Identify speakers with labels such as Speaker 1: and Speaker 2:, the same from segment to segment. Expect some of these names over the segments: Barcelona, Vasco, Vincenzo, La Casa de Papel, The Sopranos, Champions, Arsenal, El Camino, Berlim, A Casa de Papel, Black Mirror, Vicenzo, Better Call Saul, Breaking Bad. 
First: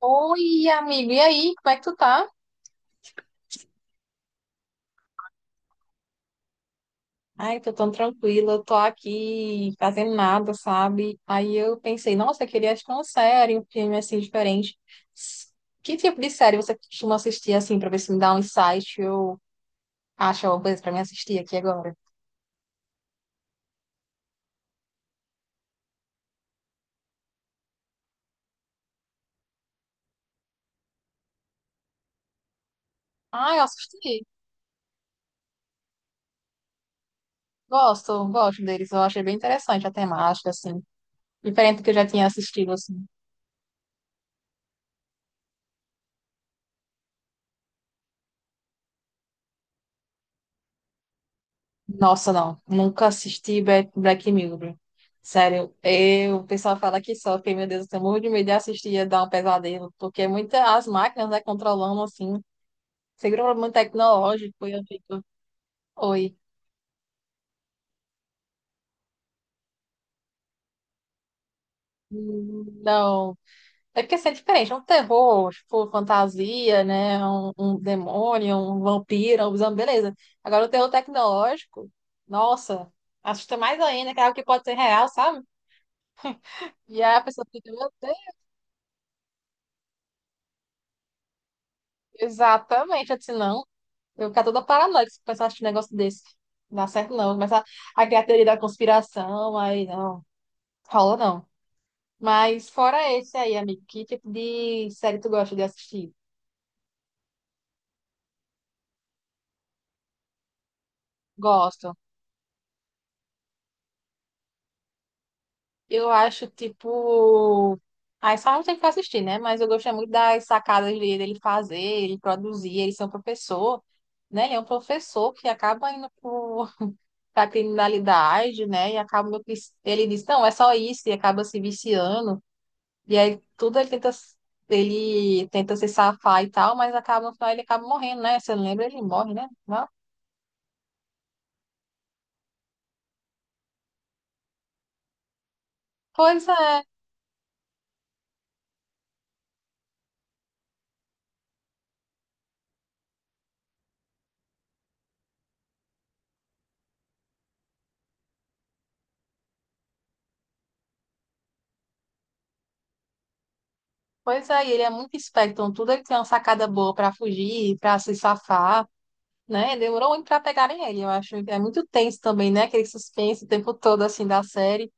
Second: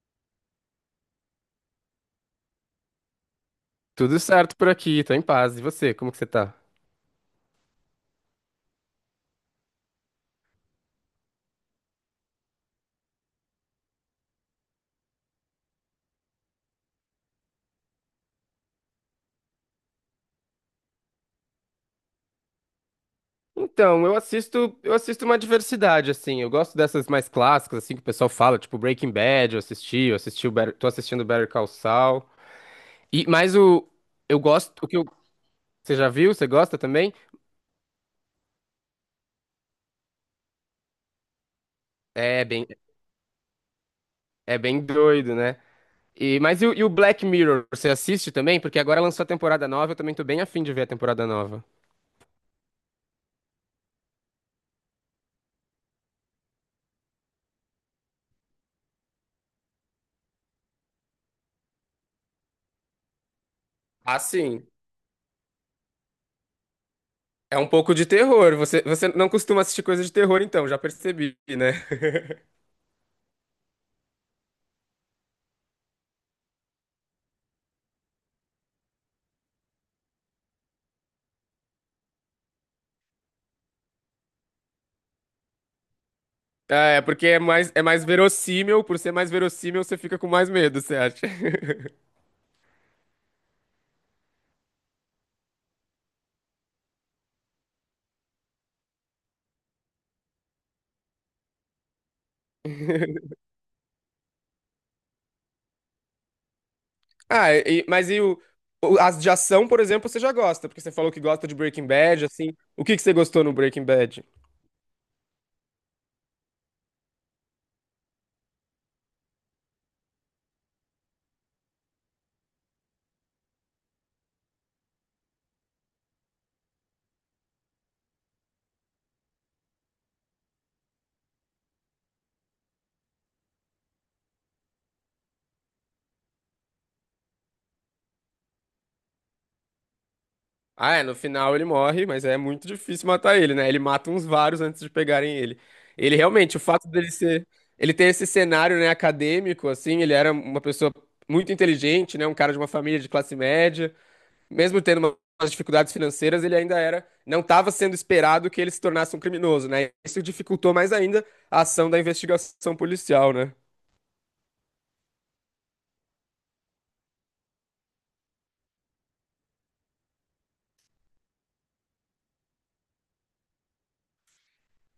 Speaker 1: Oi, amigo, e aí, como é que tu tá?
Speaker 2: Tudo certo por aqui, tô em paz. E você, como que você tá?
Speaker 1: Ai, tô tão tranquila, eu tô aqui fazendo nada, sabe? Aí eu pensei, nossa, eu queria assistir uma série, um filme assim diferente. S- Que tipo de série você costuma assistir assim, pra ver se me dá um insight, eu acho alguma coisa pra mim assistir aqui agora?
Speaker 2: Então, eu assisto uma diversidade, assim. Eu gosto dessas mais clássicas, assim, que o pessoal fala, tipo Breaking Bad, eu assisti o Better, tô assistindo Better Call Saul. E, mas
Speaker 1: Ah, eu
Speaker 2: o,
Speaker 1: assisti,
Speaker 2: eu gosto, o que eu, Você já viu? Você gosta também?
Speaker 1: gosto, gosto deles, eu achei bem interessante a temática, assim, diferente do que eu já tinha
Speaker 2: É bem,
Speaker 1: assistido, assim.
Speaker 2: É bem doido, né? E o Black Mirror, você assiste também? Porque agora lançou a temporada nova, eu também tô bem afim de ver a temporada nova.
Speaker 1: Nossa, não. Nunca assisti Black Mirror. Sério, eu, o pessoal fala que sofre, meu Deus, eu tenho muito de medo de assistir e dar um pesadelo, porque muitas as máquinas, né, controlando, assim, seguro muito
Speaker 2: Assim.
Speaker 1: tecnológico, e eu fico, oi,
Speaker 2: É um pouco de terror. Você não costuma assistir coisa de terror, então, já percebi, né?
Speaker 1: não. É porque assim, é diferente, é um terror, tipo, fantasia, né, um demônio, um vampiro, um zumbi, beleza. Agora, o terror tecnológico, nossa, assusta mais ainda, que é algo que pode ser real, sabe? E aí a pessoa fica,
Speaker 2: É
Speaker 1: meu
Speaker 2: mais
Speaker 1: Deus,
Speaker 2: verossímil, por ser mais verossímil, você fica com mais medo, você acha?
Speaker 1: exatamente, eu disse, não. Eu ficar toda paranoica se começar a assistir um negócio desse. Não dá certo, não. Começa a criar teoria da conspiração, aí não. Rola, não. Mas fora esse aí, amigo, que tipo de série tu gosta de assistir?
Speaker 2: Ah, e- mas e o, As de ação, por exemplo, você já gosta, porque você falou que gosta de Breaking
Speaker 1: Gosto.
Speaker 2: Bad, assim. O que que você gostou no Breaking Bad?
Speaker 1: Eu acho, tipo... Aí só não tem que assistir, né? Mas eu gostei muito das sacadas dele fazer, ele produzir, ele ser um professor, né? Ele é um professor que acaba indo por, pra criminalidade, né? E acaba... Ele diz, não, é só isso, e acaba se viciando. E aí tudo ele tenta se safar e tal, mas acaba no final ele acaba morrendo, né? Você lembra? Ele morre, né? Não?
Speaker 2: Ah, é, no final ele morre, mas é muito difícil matar ele, né? Ele mata uns vários antes de pegarem ele. Ele
Speaker 1: Pois
Speaker 2: realmente, o
Speaker 1: é,
Speaker 2: fato dele ser, ele ter esse cenário, né, acadêmico, assim, ele era uma pessoa muito inteligente, né, um cara de uma família de classe média, mesmo tendo umas dificuldades financeiras, ele ainda era, não estava sendo esperado que ele se tornasse um criminoso, né? Isso dificultou mais ainda a ação da investigação policial, né?
Speaker 1: e ele é muito esperto, então tudo ele tem uma sacada boa pra fugir, pra se safar, né? Demorou muito pra pegarem ele, eu acho. Que É muito tenso também, né? Aquele suspense o tempo todo assim da série.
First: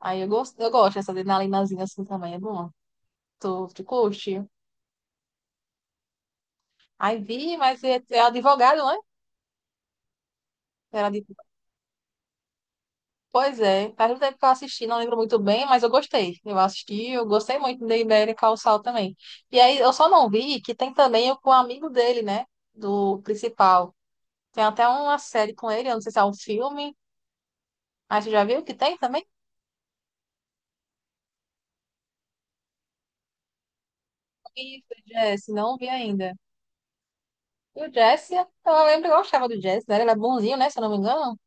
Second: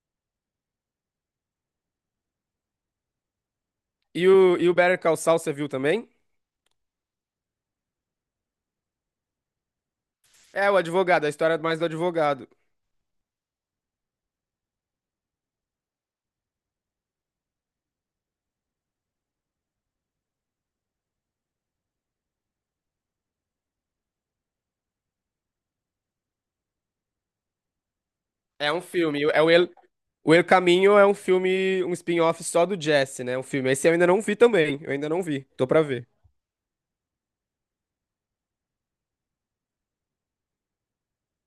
Speaker 1: Aí eu gosto dessa adrenalinazinha assim também, é bom. Tu curte?
Speaker 2: E o Better Call Saul, você viu também?
Speaker 1: Aí vi, mas é, é advogado, né?
Speaker 2: É o
Speaker 1: Era
Speaker 2: advogado, a história mais do advogado.
Speaker 1: Pois é, faz um tempo que eu assisti, não lembro muito bem, mas eu gostei. Eu assisti, eu gostei muito de Ibérica ao Sal também. E aí eu só não vi que tem também o com o amigo dele, né? Do principal. Tem até uma série com ele, eu não sei se é um filme. Aí você já viu
Speaker 2: É
Speaker 1: que
Speaker 2: um
Speaker 1: tem
Speaker 2: filme,
Speaker 1: também?
Speaker 2: é o El- O El Caminho é um filme, um spin-off só do Jesse, né? Um filme. Esse eu ainda não vi também.
Speaker 1: Isso,
Speaker 2: Eu ainda não vi.
Speaker 1: Jesse,
Speaker 2: Tô
Speaker 1: não
Speaker 2: pra
Speaker 1: vi
Speaker 2: ver.
Speaker 1: ainda. E o Jesse, eu lembro que eu gostava do Jesse, né? Ele é bonzinho, né? Se eu não me engano.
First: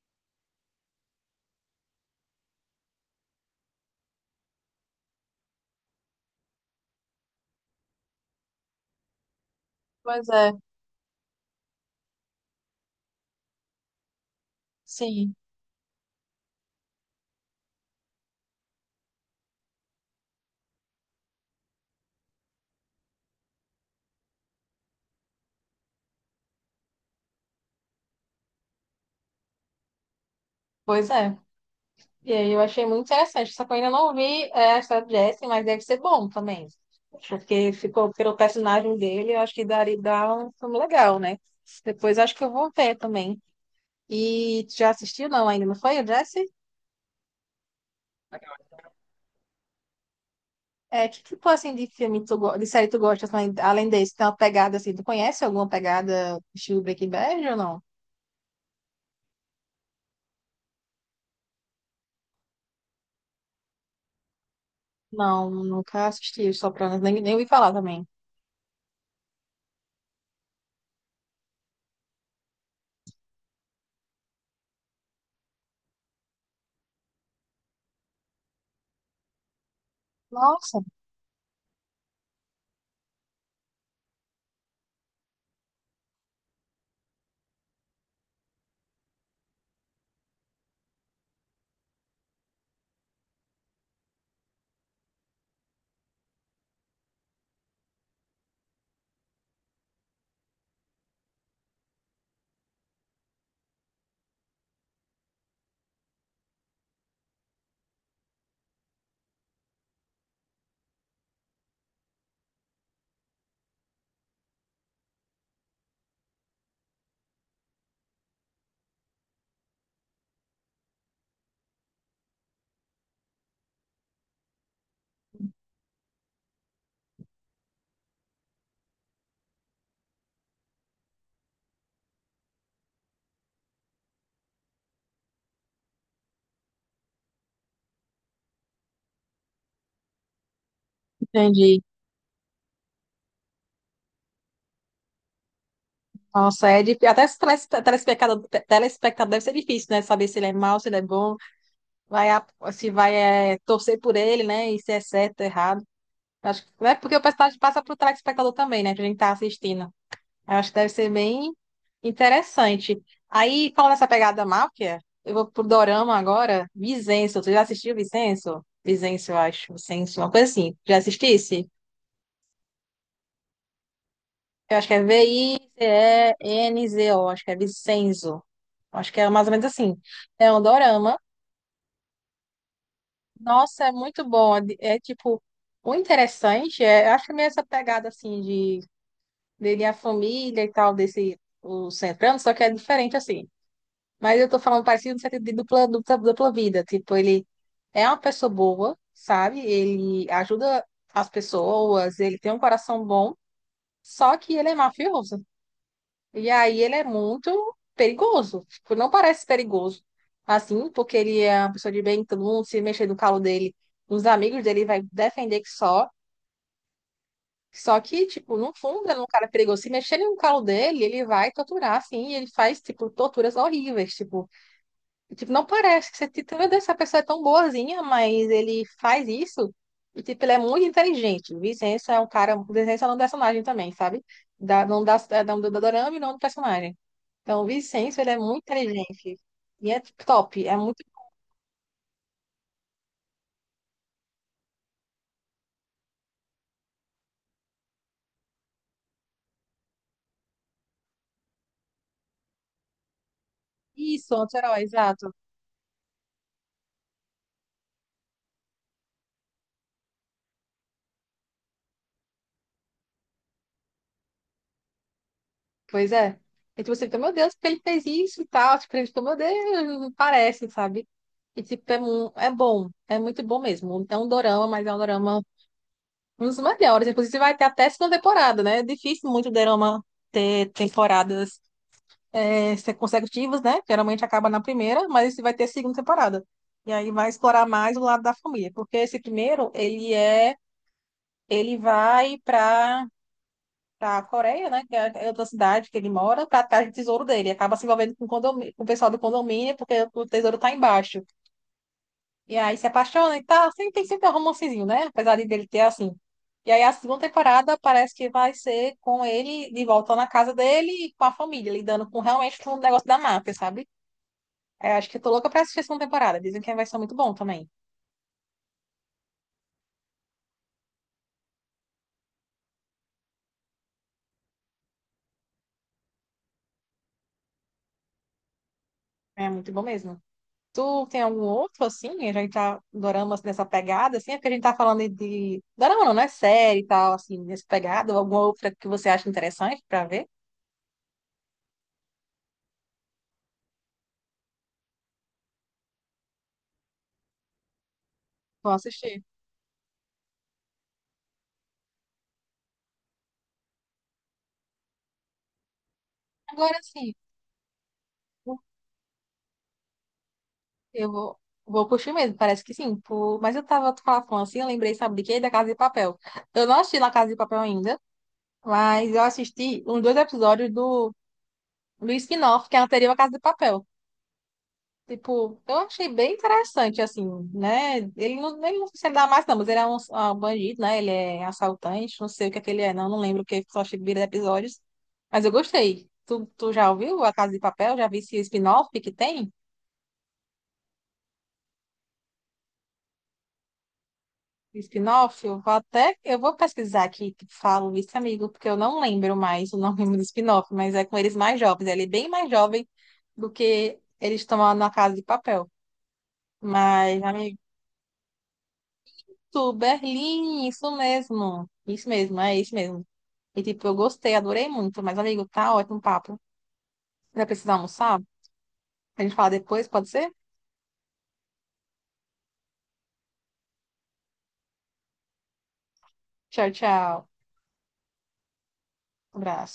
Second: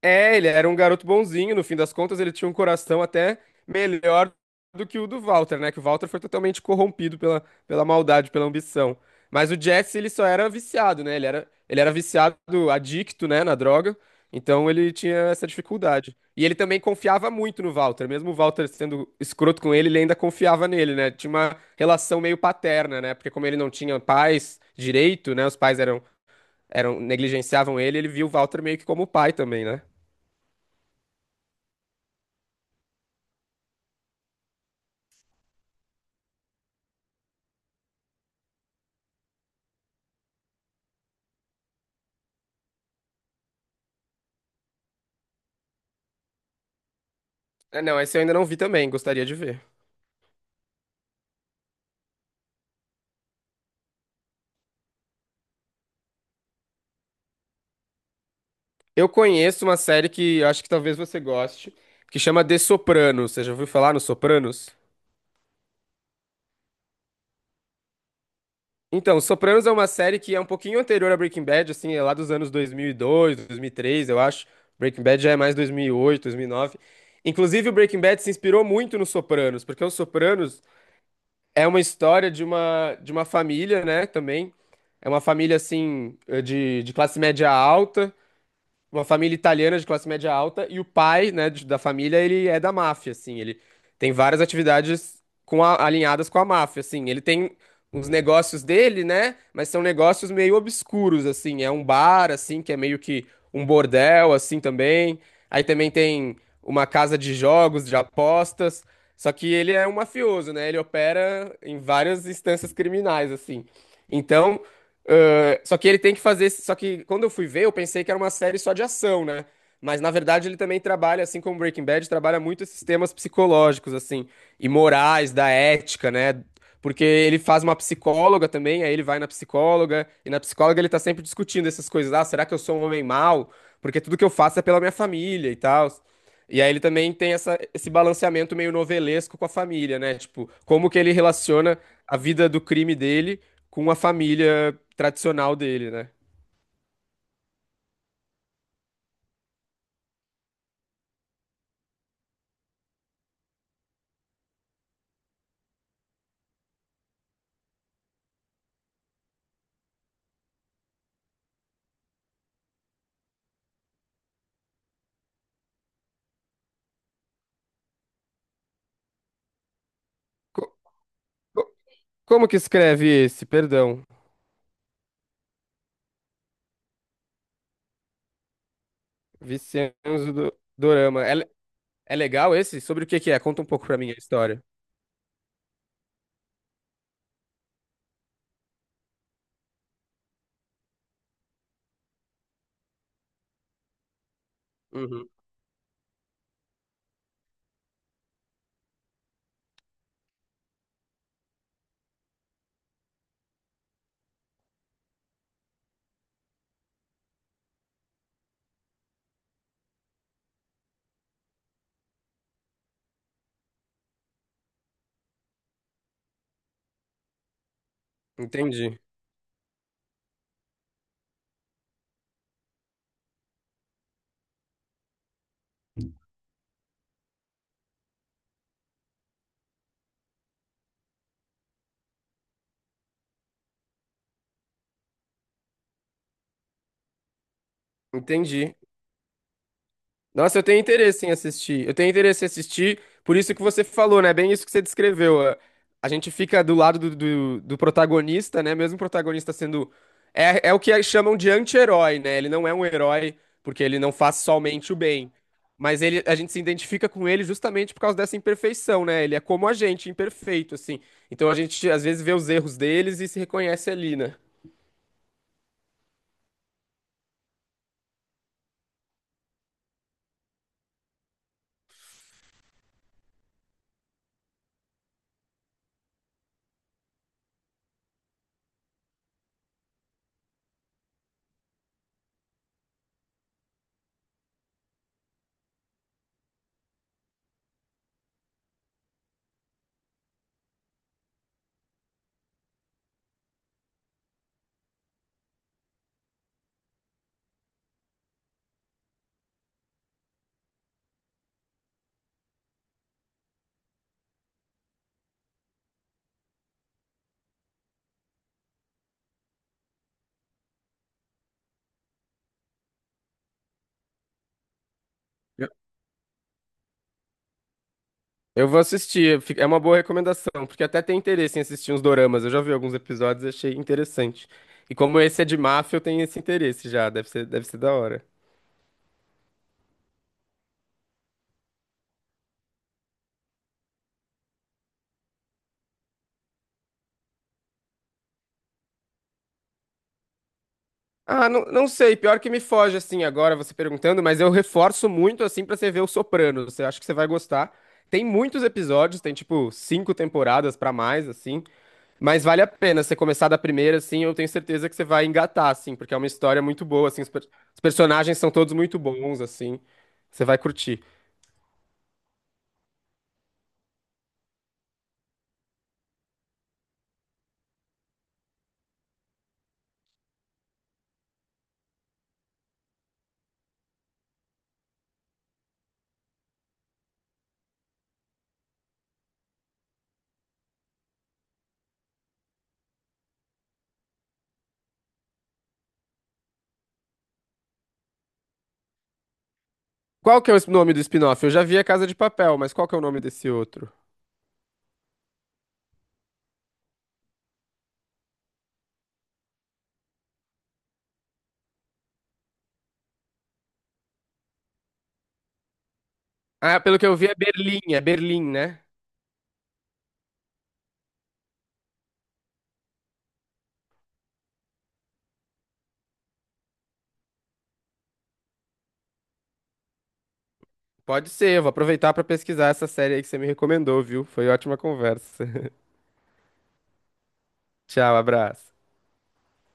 Speaker 2: É, ele era um garoto bonzinho, no fim das contas, ele tinha um coração até melhor do que o do Walter, né? Que o Walter foi totalmente corrompido pela maldade, pela ambição. Mas o Jesse, ele só
Speaker 1: Pois
Speaker 2: era
Speaker 1: é,
Speaker 2: viciado, né? Ele era viciado, adicto, né, na droga. Então ele tinha
Speaker 1: sim,
Speaker 2: essa dificuldade. E ele também confiava muito no Walter, mesmo o Walter sendo escroto com ele, ele ainda confiava nele, né? Tinha uma relação meio paterna, né? Porque como ele não tinha pais direito, né? Eram negligenciavam ele, ele viu o Walter meio que como pai também, né?
Speaker 1: pois é. E aí eu achei muito interessante. Só que eu ainda não vi é, a história do Jesse, mas deve ser bom também. Porque ficou pelo personagem dele, eu acho que daria dá um filme legal, né? Depois acho que eu vou ver também. E tu já assistiu? Não, ainda não foi, o Jesse?
Speaker 2: É, não, esse eu ainda não vi também, gostaria de ver.
Speaker 1: É, que tipo assim de filme tu, de série tu gosta, assim, além desse, tem uma pegada assim, tu conhece alguma pegada estilo Breaking Bad ou não?
Speaker 2: Eu conheço uma série que eu acho que talvez você goste, que chama The Sopranos. Você já ouviu falar no Sopranos?
Speaker 1: Não, nunca assisti os Sopranos, nem, nem ouvi falar também.
Speaker 2: Então, Sopranos é uma série que é um pouquinho anterior a Breaking Bad, assim, é lá dos anos 2002, 2003, eu acho. Breaking Bad já é mais 2008, 2009. Inclusive, o Breaking Bad se inspirou muito no Sopranos, porque o Sopranos
Speaker 1: Nossa,
Speaker 2: é uma história de uma família, né, também. É uma família, assim, de classe média alta, uma família italiana de classe média alta, e o pai, né, da família, ele é da máfia, assim, ele tem várias atividades com alinhadas com a máfia, assim, ele tem uns negócios dele, né, mas são negócios meio obscuros, assim, é um bar, assim, que é meio que um bordel, assim, também, aí também tem uma casa de jogos, de apostas, só que ele é um mafioso, né, ele opera em várias instâncias criminais, assim, então... Ah, só que ele tem que fazer. Só que quando eu fui ver, eu pensei que era uma série só de ação, né? Mas na verdade ele também trabalha, assim como Breaking Bad, trabalha muito esses temas psicológicos, assim, e morais, da ética, né? Porque ele faz uma psicóloga também, aí ele vai na psicóloga, e na psicóloga ele tá sempre discutindo essas coisas. Ah, será que eu sou um homem mau? Porque tudo que eu faço é pela minha família e tal. E aí ele também tem essa, esse balanceamento meio novelesco com a família, né? Tipo, como que ele relaciona
Speaker 1: entendi.
Speaker 2: a vida do crime dele com a família tradicional dele, né?
Speaker 1: Nossa, é difícil. Até esse telespectador, telespectador deve ser difícil, né? Saber se ele é mau, se ele é bom, vai, se vai é, torcer por ele, né? E se é certo, errado. Acho que é porque o personagem passa para o telespectador também, né? Que a gente tá assistindo. Eu acho que deve ser bem interessante. Aí, falando essa pegada máfia, eu vou pro Dorama agora. Vicenço, tu já assistiu Vicenço? Vicenço, eu acho. Vicenço, uma coisa assim.
Speaker 2: Co-
Speaker 1: Já assistisse?
Speaker 2: co- como que escreve esse? Perdão.
Speaker 1: Eu acho que é Vicenzo, acho que é Vicenzo. Acho que é mais ou menos assim.
Speaker 2: Vincenzo
Speaker 1: É
Speaker 2: do
Speaker 1: um dorama.
Speaker 2: Dorama. É legal esse? Sobre o que que é? Conta um
Speaker 1: Nossa,
Speaker 2: pouco
Speaker 1: é
Speaker 2: pra mim a
Speaker 1: muito bom. É,
Speaker 2: história.
Speaker 1: é, tipo, o interessante é, eu acho que é meio essa pegada assim de dele a família e tal, desse o centrando, só que é diferente assim. Mas eu tô falando parecido no
Speaker 2: Uhum.
Speaker 1: sentido de dupla vida. Tipo, ele é uma pessoa boa, sabe? Ele ajuda as pessoas, ele tem um coração bom, só que ele é mafioso. E aí ele é muito perigoso. Tipo, não parece perigoso. Assim, porque ele é uma pessoa de bem, todo mundo se mexer no calo dele, os amigos dele vai defender que só. Só que, tipo, no
Speaker 2: Entendi.
Speaker 1: fundo, ele é um cara perigoso. Se mexer no calo dele, ele vai torturar, assim, e ele faz, tipo, torturas horríveis, tipo. E, tipo, não parece que você, tipo, meu Deus, essa pessoa é tão boazinha, mas ele faz isso. E, tipo, ele é muito inteligente. Vicença é um cara, Vicença é um personagem também, sabe? Da, não da, da, da, do dorama e não do personagem. Então, o Vicenço, ele é muito
Speaker 2: Entendi.
Speaker 1: inteligente. E é
Speaker 2: Nossa, eu
Speaker 1: top. É
Speaker 2: tenho
Speaker 1: muito.
Speaker 2: interesse em assistir. Eu tenho interesse em assistir, por isso que você falou, né? Bem isso que você descreveu. A gente fica do lado do protagonista, né? Mesmo o protagonista sendo. É, é o que chamam de anti-herói, né? Ele não é um herói, porque ele não
Speaker 1: Isso,
Speaker 2: faz
Speaker 1: anti-herói,
Speaker 2: somente o
Speaker 1: exato.
Speaker 2: bem. Mas ele, a gente se identifica com ele justamente por causa dessa imperfeição, né? Ele é como a gente, imperfeito, assim. Então a gente às vezes vê os erros deles e se reconhece ali, né?
Speaker 1: Pois é. E tipo, você fica, meu Deus, porque ele fez isso e tal. Tipo, ele fica, meu Deus, não parece, sabe? E tipo, é, é bom. É muito bom mesmo. É um dorama, mas é um dorama um dos melhores. Inclusive, vai ter até segunda temporada, né? É difícil muito dorama ter temporadas é, ser consecutivas, né? Geralmente acaba na primeira, mas esse vai ter segunda temporada. E aí vai explorar mais o lado da família. Porque esse primeiro, ele é Ele vai para a Coreia, né? Que é é outra cidade que ele mora, para atrás do tesouro dele. Acaba se envolvendo com, o com o pessoal do condomínio, porque o tesouro tá embaixo. E aí se apaixona e tá. Sempre, tem sempre um romancezinho, né? Apesar de dele ter assim. E aí a segunda temporada parece que vai ser com ele de volta na casa dele e com a família, lidando com realmente com o negócio da máfia, sabe? É, acho que eu tô louca pra assistir a segunda temporada. Dizem que vai ser muito bom também.
Speaker 2: Eu vou assistir, fi- é uma boa recomendação, porque até tem interesse em assistir uns doramas. Eu já vi alguns episódios e achei interessante. E como esse é de máfia, eu tenho esse interesse já, deve ser da hora.
Speaker 1: É muito bom mesmo. Tu tem algum outro, assim? A gente tá dorama assim, nessa pegada, assim? É porque a gente tá falando de... Dorama não, não é série e tal, assim, nessa pegada. Ou Alguma outra que você acha interessante pra ver?
Speaker 2: Ah, não, não sei, pior que me foge assim agora você perguntando, mas eu reforço muito assim pra você ver o Sopranos. Eu acho que você vai gostar. Tem muitos
Speaker 1: Vou
Speaker 2: episódios,
Speaker 1: assistir.
Speaker 2: tem tipo 5 temporadas pra mais assim, mas vale a pena você começar da primeira assim, eu tenho certeza que você vai engatar assim, porque é uma história
Speaker 1: Agora,
Speaker 2: muito boa
Speaker 1: sim,
Speaker 2: assim, os personagens são todos muito bons assim. Você vai curtir.
Speaker 1: eu vou, vou curtir mesmo, parece que sim. Por... Mas eu tava tu falando assim, eu lembrei, sabe de quê? Da Casa de Papel. Eu não assisti La Casa de Papel ainda, mas eu assisti uns dois episódios do, do spin-off, que é anterior à Casa de Papel. Tipo, eu achei bem interessante, assim, né? Ele não sei se ele dá mais, não, mas ele é um bandido, né? Ele é assaltante, não sei o que é que ele é, não, não lembro o que, só achei vira episódios. Mas eu gostei. Tu já ouviu A Casa de Papel? Já vi esse spin-off que tem?
Speaker 2: Qual que é o es- nome do spin-off? Eu já vi A Casa de Papel, mas qual que é o nome desse outro?
Speaker 1: Spin-off? Eu vou até, eu vou pesquisar aqui, que falo isso, amigo, porque eu não lembro mais o nome do spin-off, mas é com eles mais jovens. Ele é bem mais jovem do que eles estão lá na Casa de Papel.
Speaker 2: Ah, pelo que eu
Speaker 1: Mas,
Speaker 2: vi
Speaker 1: amigo.
Speaker 2: É Berlim, né?
Speaker 1: Isso, Berlim, isso mesmo. Isso mesmo, é isso mesmo. E tipo, eu gostei, adorei muito. Mas, amigo, tá ótimo o papo. Vai precisar almoçar? A gente fala depois, pode ser?
Speaker 2: Pode ser, eu vou aproveitar pra pesquisar essa série aí que você me recomendou, viu? Foi ótima conversa.
Speaker 1: Tchau, tchau.
Speaker 2: Tchau, abraço.
Speaker 1: Abraço.